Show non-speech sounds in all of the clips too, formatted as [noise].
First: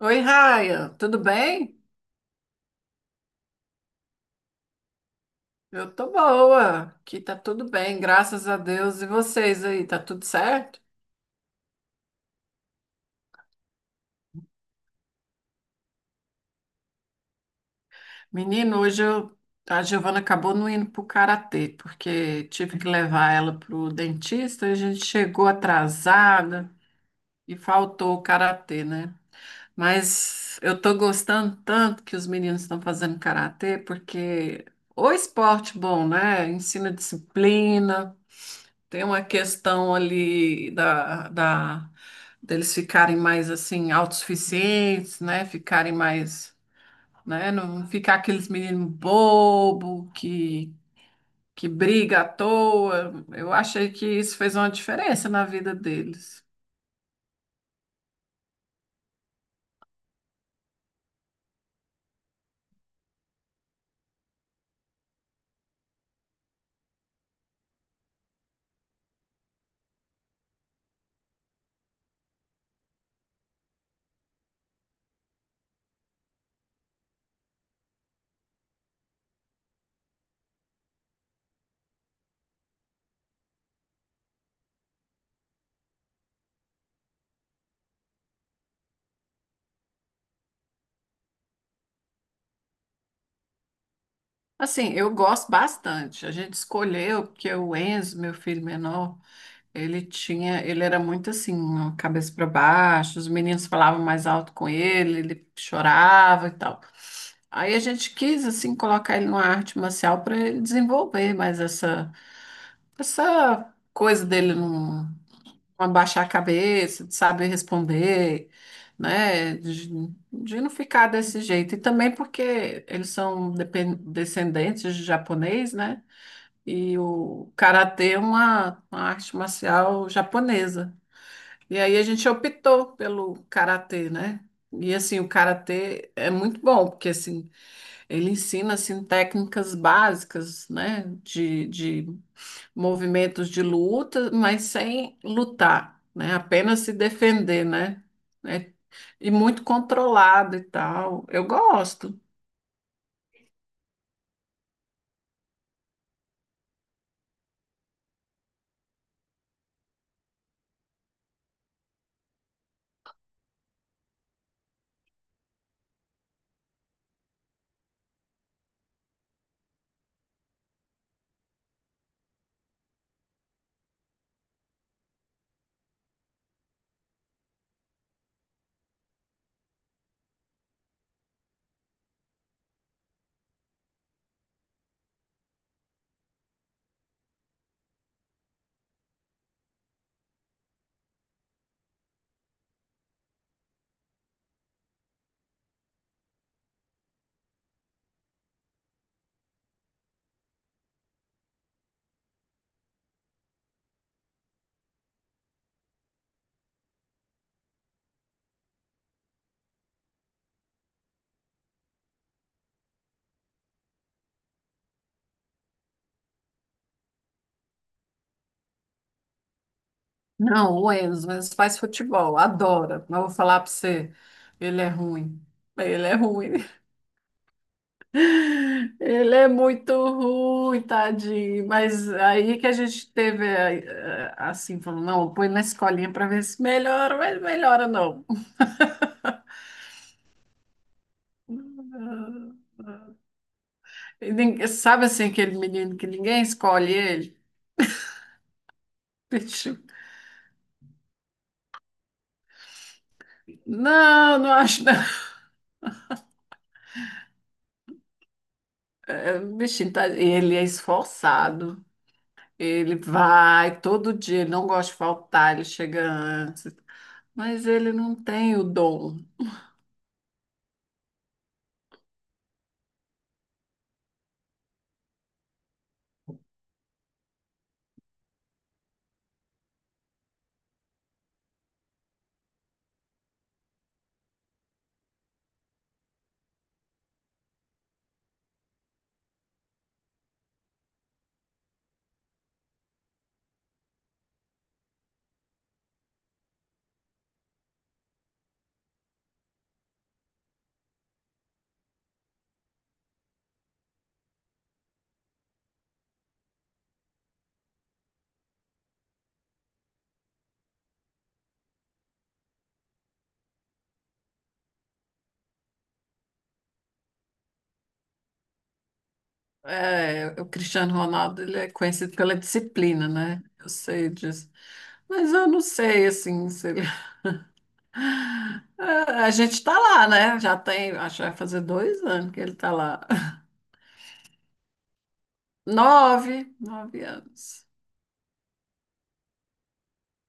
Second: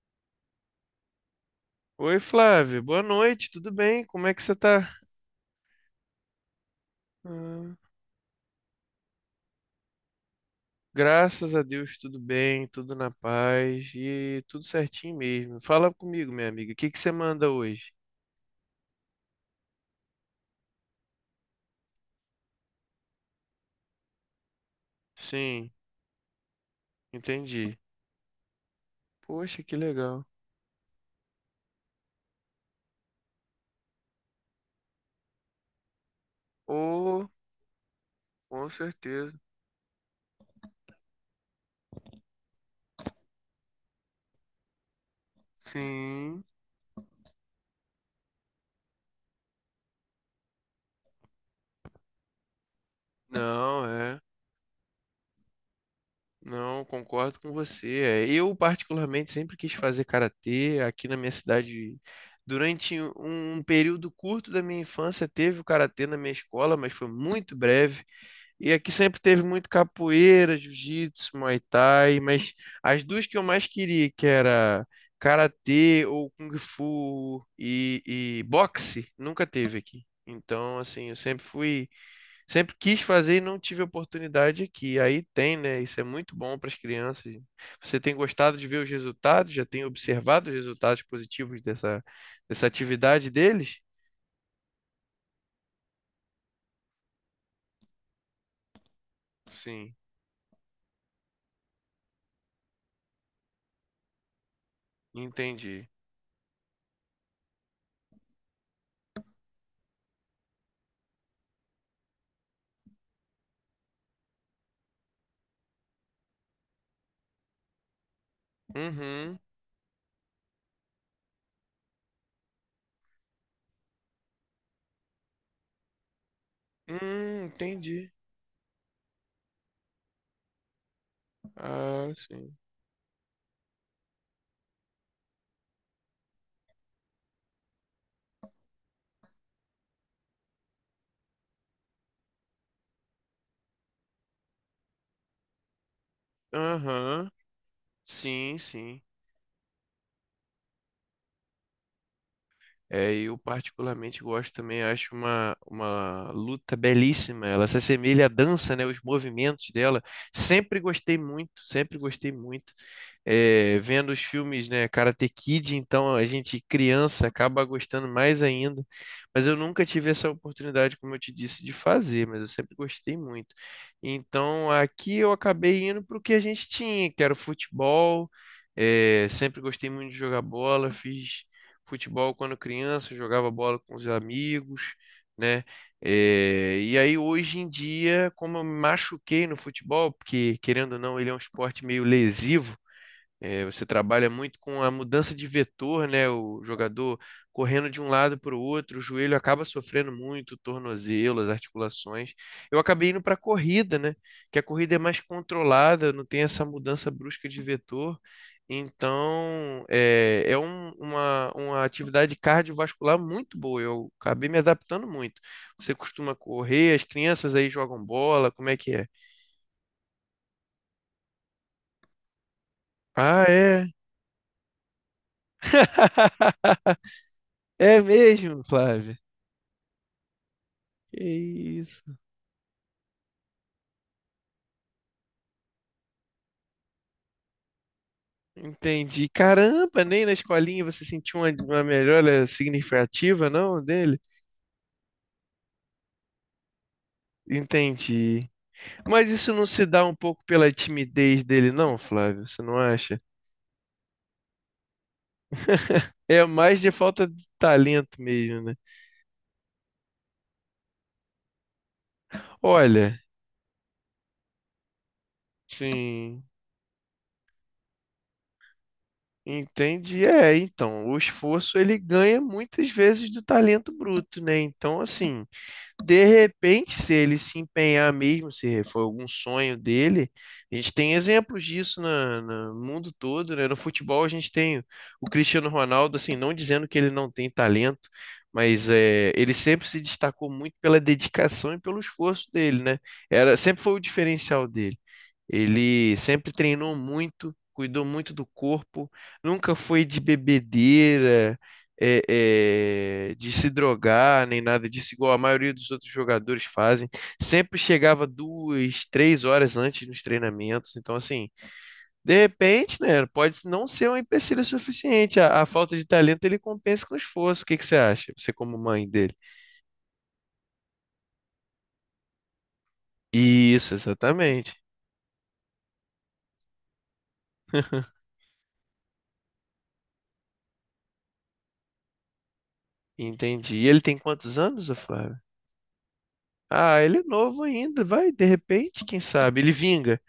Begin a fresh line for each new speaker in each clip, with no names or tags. Oi, Raia, tudo bem?
Oi, Flávia, boa noite, tudo bem? Como é que você tá?
Eu tô boa, aqui tá tudo
Ah,
bem, graças a Deus. E vocês aí, tá tudo certo?
graças a Deus, tudo bem, tudo na paz e tudo certinho mesmo. Fala comigo, minha amiga, o que que você manda hoje?
Menino, hoje a Giovana acabou não indo pro karatê, porque tive que levar ela pro dentista, a gente chegou
Sim,
atrasada e
entendi.
faltou o karatê, né?
Poxa, que legal.
Mas eu tô gostando tanto que os meninos estão fazendo karatê, porque o esporte bom, né? Ensina
Oh,
disciplina.
com
Tem uma
certeza.
questão ali deles ficarem mais assim autossuficientes, né? Ficarem
Sim,
mais, né? Não ficar aqueles meninos bobo que briga à toa. Eu
não,
achei que
é.
isso fez uma diferença na vida deles.
Não, concordo com você. É, eu, particularmente, sempre quis fazer karatê aqui na minha cidade. Durante um período curto da minha infância, teve o karatê na minha escola, mas foi muito breve. E aqui sempre teve muito capoeira, jiu-jitsu, muay thai, mas as duas que eu mais queria, que era karatê ou kung fu e boxe, nunca teve aqui. Então, assim, eu sempre fui. Sempre quis fazer e não tive oportunidade aqui. Aí tem, né? Isso é muito bom para as crianças. Você tem gostado de ver os resultados? Já tem observado os resultados positivos dessa atividade deles?
Assim, eu gosto bastante. A gente escolheu porque o Enzo, meu filho menor,
Sim,
ele tinha, ele era muito assim, ó, cabeça para baixo, os meninos falavam mais alto com ele, ele
entendi.
chorava e tal. Aí a gente quis assim colocar ele numa arte marcial para ele desenvolver mais essa coisa dele não, não abaixar a cabeça, de saber responder,
Uhum.
né, de não ficar desse jeito. E também porque eles são descendentes de japonês, né? E o
Entendi.
karatê é uma arte marcial japonesa. E aí a
Ah,
gente
sim.
optou pelo karatê, né? E assim, o karatê é muito bom, porque assim, ele ensina assim técnicas básicas, né, de movimentos de luta, mas sem lutar, né? Apenas se
Aham.
defender, né?
Sim,
É-
sim.
E muito controlado e tal. Eu gosto.
É, eu particularmente gosto também, acho uma luta belíssima. Ela se assemelha à dança, né? Os movimentos dela. Sempre gostei muito, sempre gostei muito. É, vendo os filmes, né? Karate Kid, então a gente criança acaba gostando mais ainda. Mas eu nunca tive essa oportunidade, como eu te disse, de fazer, mas eu sempre gostei muito. Então aqui eu acabei indo para o que a gente tinha, que era o futebol. É, sempre gostei muito de jogar bola, fiz futebol quando criança, jogava bola com os amigos, né? E aí hoje em dia, como eu me machuquei no futebol, porque querendo ou não, ele é um esporte meio lesivo, é, você trabalha muito com a mudança de vetor, né? O jogador correndo de um lado para o outro, o joelho acaba sofrendo muito, o tornozelo, as articulações. Eu acabei indo para a corrida, né? Que a corrida é mais controlada, não tem essa mudança brusca de vetor. Então, é, é uma atividade cardiovascular muito boa. Eu acabei me adaptando muito. Você costuma correr, as crianças aí jogam bola, como é que é?
Não, o Enzo faz futebol, adora. Mas vou
Ah,
falar para
é.
você, ele é ruim. Ele é ruim.
[laughs] É mesmo, Flávio.
Ele é muito ruim,
Que
tadinho. Mas
isso.
aí que a gente teve, assim, falou, não, põe na escolinha para ver se melhora, mas melhora não.
Entendi. Caramba, nem na escolinha você sentiu uma melhora significativa, não, dele?
Sabe assim, aquele menino que ninguém escolhe ele?
Entendi. Mas isso não
Bicho,
se dá um pouco pela timidez dele, não, Flávio? Você não acha?
não, não acho não.
É mais de falta de talento mesmo, né?
É, bichinho, tá, ele é esforçado. Ele
Olha,
vai todo dia, ele não gosta de faltar, ele chega
sim,
antes. Mas ele não tem o dom.
entendi. É, então, o esforço ele ganha muitas vezes do talento bruto, né? Então, assim. De repente, se ele se empenhar mesmo, se for algum sonho dele, a gente tem exemplos disso no mundo todo, né? No futebol a gente tem o Cristiano Ronaldo, assim, não dizendo que ele não tem talento, mas é, ele sempre se destacou muito pela dedicação e pelo esforço dele, né? Era, sempre foi o diferencial dele. Ele sempre treinou muito, cuidou muito do corpo, nunca foi de bebedeira, é, é, de se drogar, nem nada disso, igual a maioria dos outros jogadores fazem. Sempre chegava duas, três horas antes nos treinamentos. Então, assim, de repente, né, pode não ser um empecilho suficiente. A falta de talento ele compensa com esforço. O que que você acha? Você, como mãe dele?
É, o Cristiano Ronaldo, ele é conhecido pela disciplina, né? Eu
Isso,
sei disso.
exatamente.
Mas eu não sei, assim, se ele... [laughs]
[laughs]
É, a gente tá lá, né? Já tem, acho que vai fazer 2 anos que ele tá lá. [laughs]
Entendi. E ele tem quantos anos, ô Flávio?
Nove,
Ah,
nove
ele é
anos.
novo ainda, vai, de repente, quem sabe, ele vinga.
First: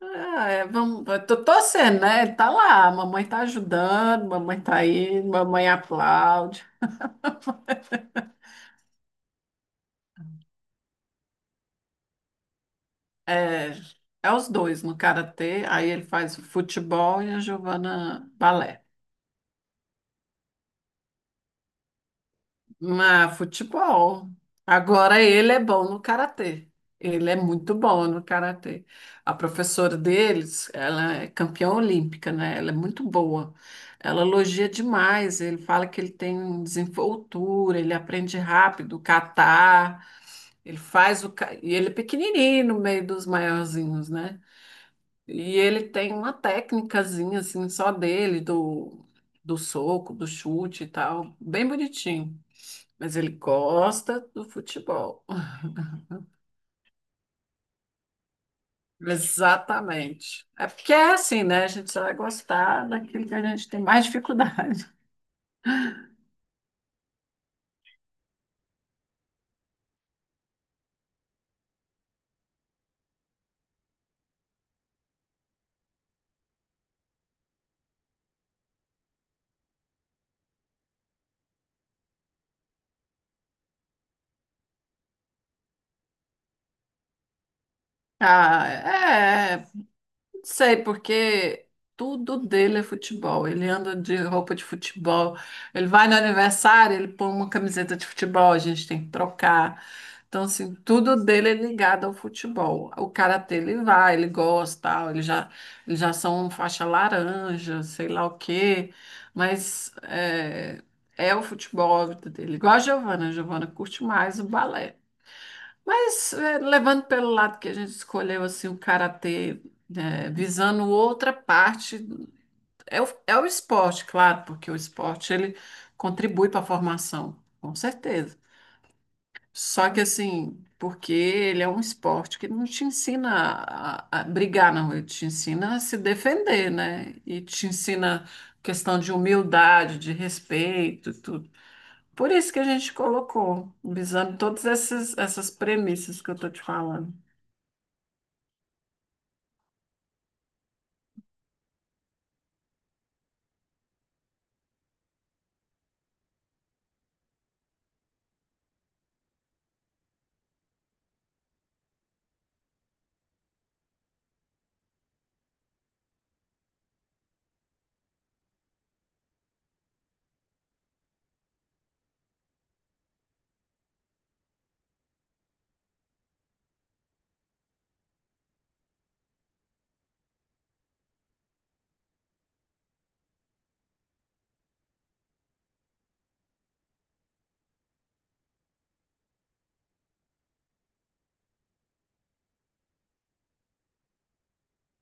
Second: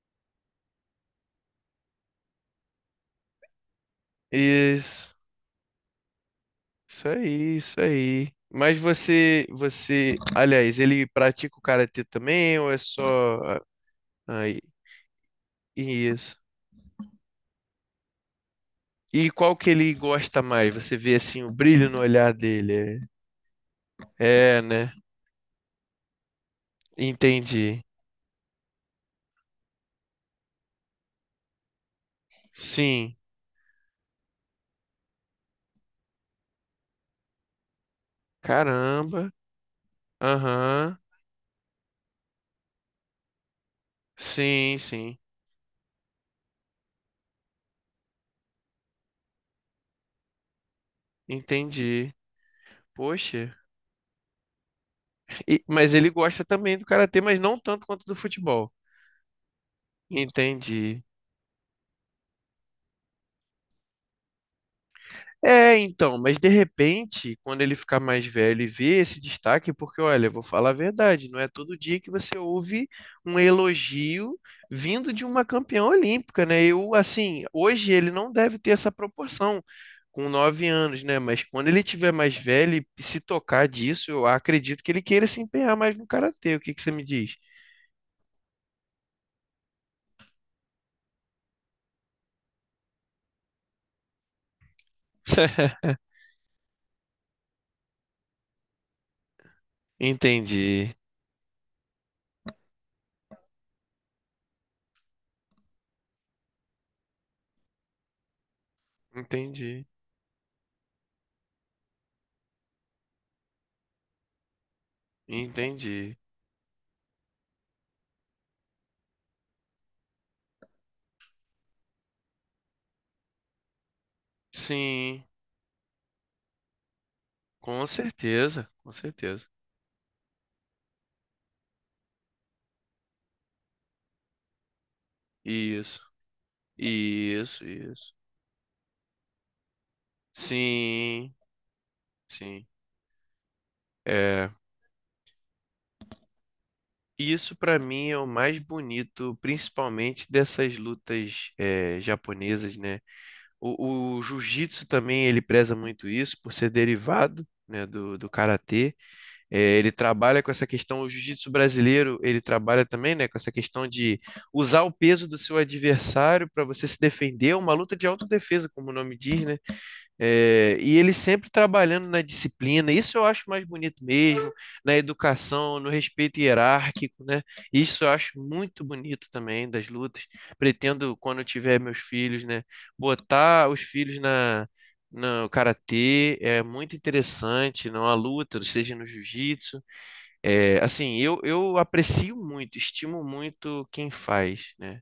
Ah, é, vamos, eu tô torcendo, né? Ele tá lá, a mamãe tá ajudando, mamãe tá
Isso,
indo, mamãe aplaude.
isso aí, isso aí. Mas você, você, aliás, ele pratica o karatê também ou é só
É, é
ah,
os
aí,
dois no karatê, aí ele
isso?
faz futebol e a Giovana balé.
E qual que ele gosta mais? Você vê assim o brilho no olhar dele.
Ah, futebol.
É, é, né?
Agora ele é bom no karatê. Ele é muito
Entendi.
bom no karatê. A professora deles, ela é campeã olímpica, né? Ela é muito
Sim.
boa. Ela elogia demais. Ele fala que ele tem desenvoltura, ele aprende rápido, o
Caramba.
catar, ele
Aham.
faz e ele é pequenininho no meio dos maiorzinhos, né?
Sim, sim.
E ele tem uma técnicazinha assim só dele do soco, do chute e tal, bem
Entendi.
bonitinho. Mas ele
Poxa.
gosta do futebol.
Mas ele
[laughs]
gosta também do karatê, mas não tanto quanto do futebol.
Exatamente. É porque
Entendi.
é assim, né? A gente só vai gostar daquilo que a gente tem mais dificuldade. [laughs]
É, então, mas de repente, quando ele ficar mais velho e ver esse destaque, porque olha, eu vou falar a verdade, não é todo dia que você ouve um elogio vindo de uma campeã olímpica, né? Eu, assim, hoje ele não deve ter essa proporção com 9 anos, né? Mas quando ele tiver mais velho e se tocar disso, eu acredito que ele queira se empenhar mais no karatê. O que que você me diz?
Ah, é. Não sei, porque tudo dele é futebol. Ele anda de roupa de futebol.
[laughs]
Ele vai no aniversário, ele põe uma camiseta de futebol, a gente tem que trocar. Então, assim,
Entendi,
tudo dele é ligado ao futebol. O karatê ele vai, ele gosta, tal, ele já, eles já são faixa laranja, sei lá o quê.
entendi,
Mas é, é o futebol a vida dele. Igual a Giovana curte mais o balé.
entendi.
Mas é, levando pelo lado que a gente escolheu assim o karatê, né, visando outra parte, é o, é o esporte, claro, porque o
Sim.
esporte ele contribui para a formação, com
Com
certeza.
certeza, com certeza.
Só que assim, porque ele é um esporte que não te ensina a brigar, não, ele te ensina a se
Isso,
defender, né? E
isso,
te
isso.
ensina questão de humildade, de respeito, e
Sim,
tudo. Por isso que a
sim.
gente colocou, visando
É,
todas essas, essas premissas que eu tô te falando.
isso pra mim é o mais bonito, principalmente dessas lutas é, japonesas, né? O jiu-jitsu também ele preza muito isso por ser derivado, né, do karatê. É, ele trabalha com essa questão, o jiu-jitsu brasileiro ele trabalha também, né, com essa questão de usar o peso do seu adversário para você se defender, uma luta de autodefesa, como o nome diz, né? É, e ele sempre trabalhando na disciplina, isso eu acho mais bonito mesmo, na educação, no respeito hierárquico, né? Isso eu acho muito bonito também das lutas. Pretendo, quando eu tiver meus filhos, né, botar os filhos na, no karatê, é muito interessante, na luta, seja no jiu-jitsu. É, assim, eu aprecio muito, estimo muito quem faz, né?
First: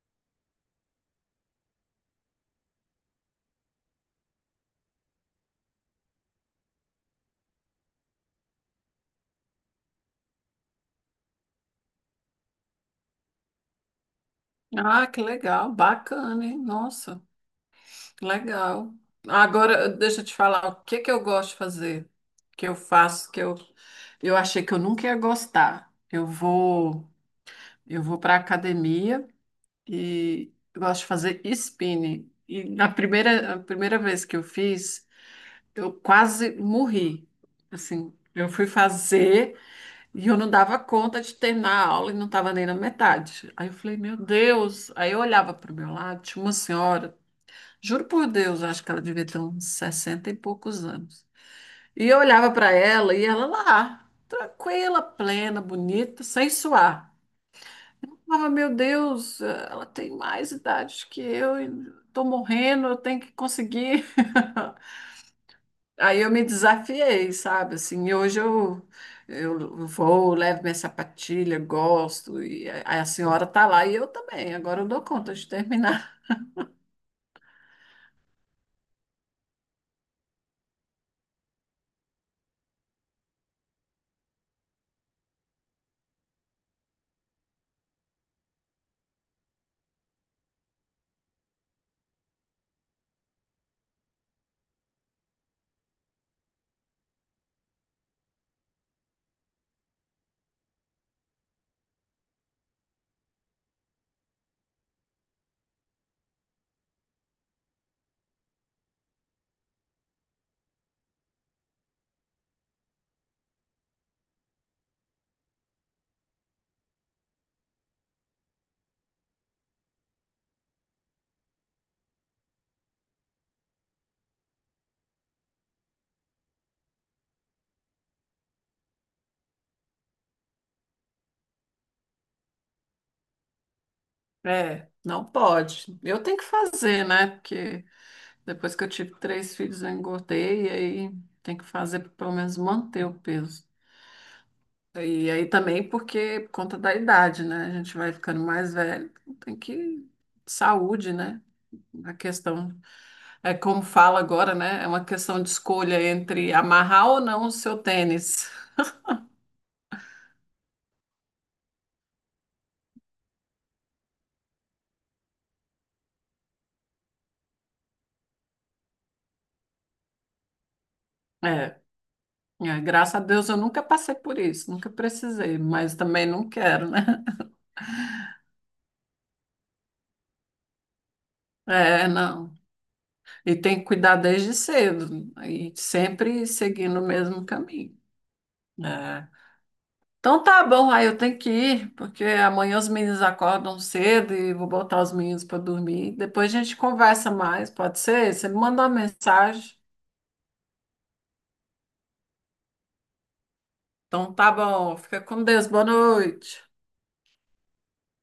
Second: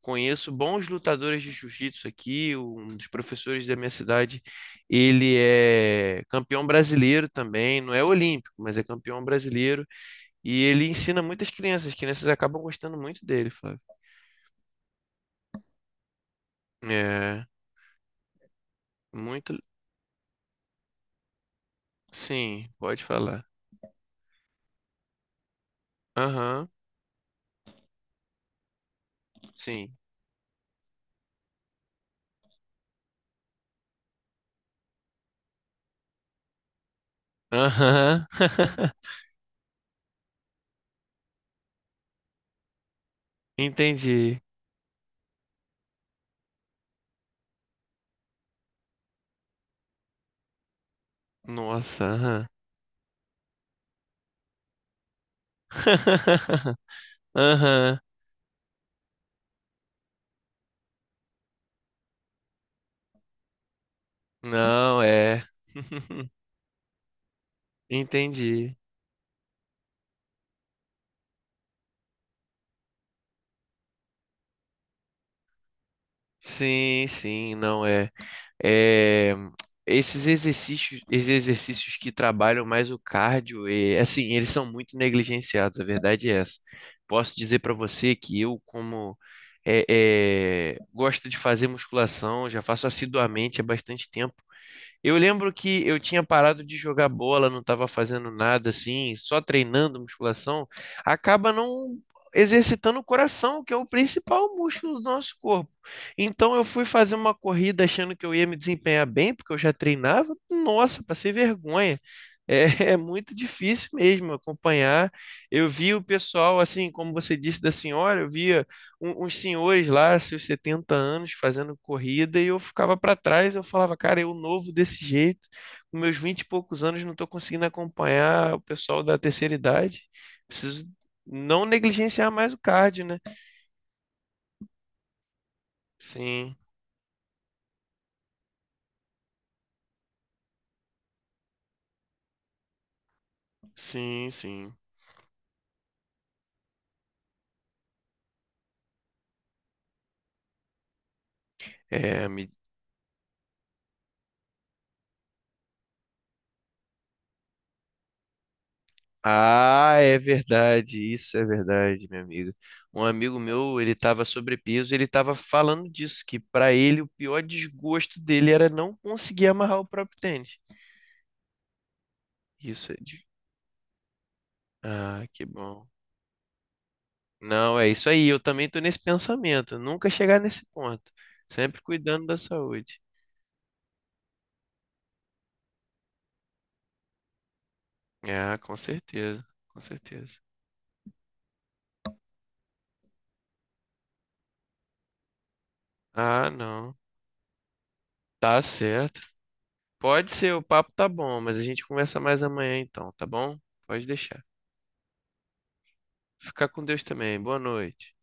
Conheço bons lutadores de jiu-jitsu aqui, um dos professores da minha cidade, ele é campeão brasileiro também, não é olímpico, mas é campeão brasileiro, e ele ensina muitas crianças, as crianças acabam gostando muito dele, Flávio.
Ah, que legal, bacana, hein? Nossa,
É,
que legal.
muito,
Agora, deixa eu te falar, o que que eu gosto de fazer? Que
sim,
eu
pode
faço, que
falar.
eu achei que eu nunca ia gostar.
Aham,
Eu vou para academia
sim.
e eu gosto de fazer spinning. E na a primeira vez que eu fiz, eu quase morri. Assim,
Aham.
eu fui
[laughs]
fazer. E eu não dava conta de terminar a aula e não estava nem na metade. Aí eu falei, meu
Entendi.
Deus. Aí eu olhava para o meu lado, tinha uma senhora, juro por Deus, eu acho que ela devia ter uns 60 e poucos anos.
Nossa,
E eu
aham.
olhava para ela e ela lá, tranquila, plena, bonita, sem
[laughs]
suar.
Aham.
Eu falava, meu Deus, ela tem mais idade que eu, e tô morrendo, eu tenho que conseguir. [laughs]
Não é.
Aí
[laughs]
eu me desafiei, sabe? Assim, e hoje
Entendi.
eu vou, levo minha sapatilha, gosto, e a senhora tá lá e eu também. Agora eu dou conta de terminar. [laughs]
Sim, sim, não é. É, esses exercícios que trabalham mais o cardio, e, assim, eles são muito negligenciados, a verdade é essa. Posso dizer para você que eu, como é, é, gosto de fazer musculação, já faço assiduamente há bastante tempo, eu lembro que eu tinha parado de jogar bola, não estava fazendo nada assim, só treinando musculação, acaba não exercitando o coração, que é o principal músculo do nosso corpo. Então eu fui fazer uma corrida achando que eu ia me desempenhar bem, porque eu já treinava. Nossa, passei vergonha. É, [laughs] é muito difícil mesmo acompanhar. Eu vi o pessoal, assim, como você disse da senhora, eu via uns senhores lá, seus 70 anos, fazendo corrida, e eu ficava para trás, eu falava, cara, eu novo desse jeito, com meus 20 e poucos anos, não estou conseguindo acompanhar o pessoal da terceira idade. Preciso não negligenciar mais o cardio, né?
É, não pode. Eu tenho que
Sim,
fazer, né? Porque depois que eu tive 3 filhos, eu engordei, e aí tem que fazer para pelo menos manter o peso.
sim, sim.
E aí também porque por conta da idade, né? A gente vai ficando mais velho, tem que. Saúde, né? A
É, me...
questão é como fala agora, né? É uma questão de escolha entre amarrar ou não o seu tênis.
Ah, é verdade, isso é verdade, minha amiga. Um amigo meu, ele estava sobrepeso, ele estava falando disso, que para ele o pior desgosto dele era não conseguir amarrar o próprio tênis.
É, é,
Isso é.
graças a Deus eu nunca passei por isso, nunca
Que
precisei,
bom.
mas também não quero, né? [laughs]
Não, é isso aí. Eu também tô nesse pensamento. Nunca chegar nesse ponto. Sempre
É,
cuidando da
não.
saúde.
E tem que cuidar desde cedo e sempre seguindo o mesmo caminho.
Ah, com
É.
certeza. Com certeza.
Então tá bom, aí eu tenho que ir, porque amanhã os meninos acordam cedo e vou botar os meninos para dormir.
Ah,
Depois a gente
não.
conversa mais, pode ser? Você me
Tá
manda uma
certo.
mensagem.
Pode ser, o papo tá bom, mas a gente conversa mais amanhã então, tá bom? Pode
Então
deixar.
tá bom, fica com Deus, boa noite.
Fica com Deus também. Boa noite.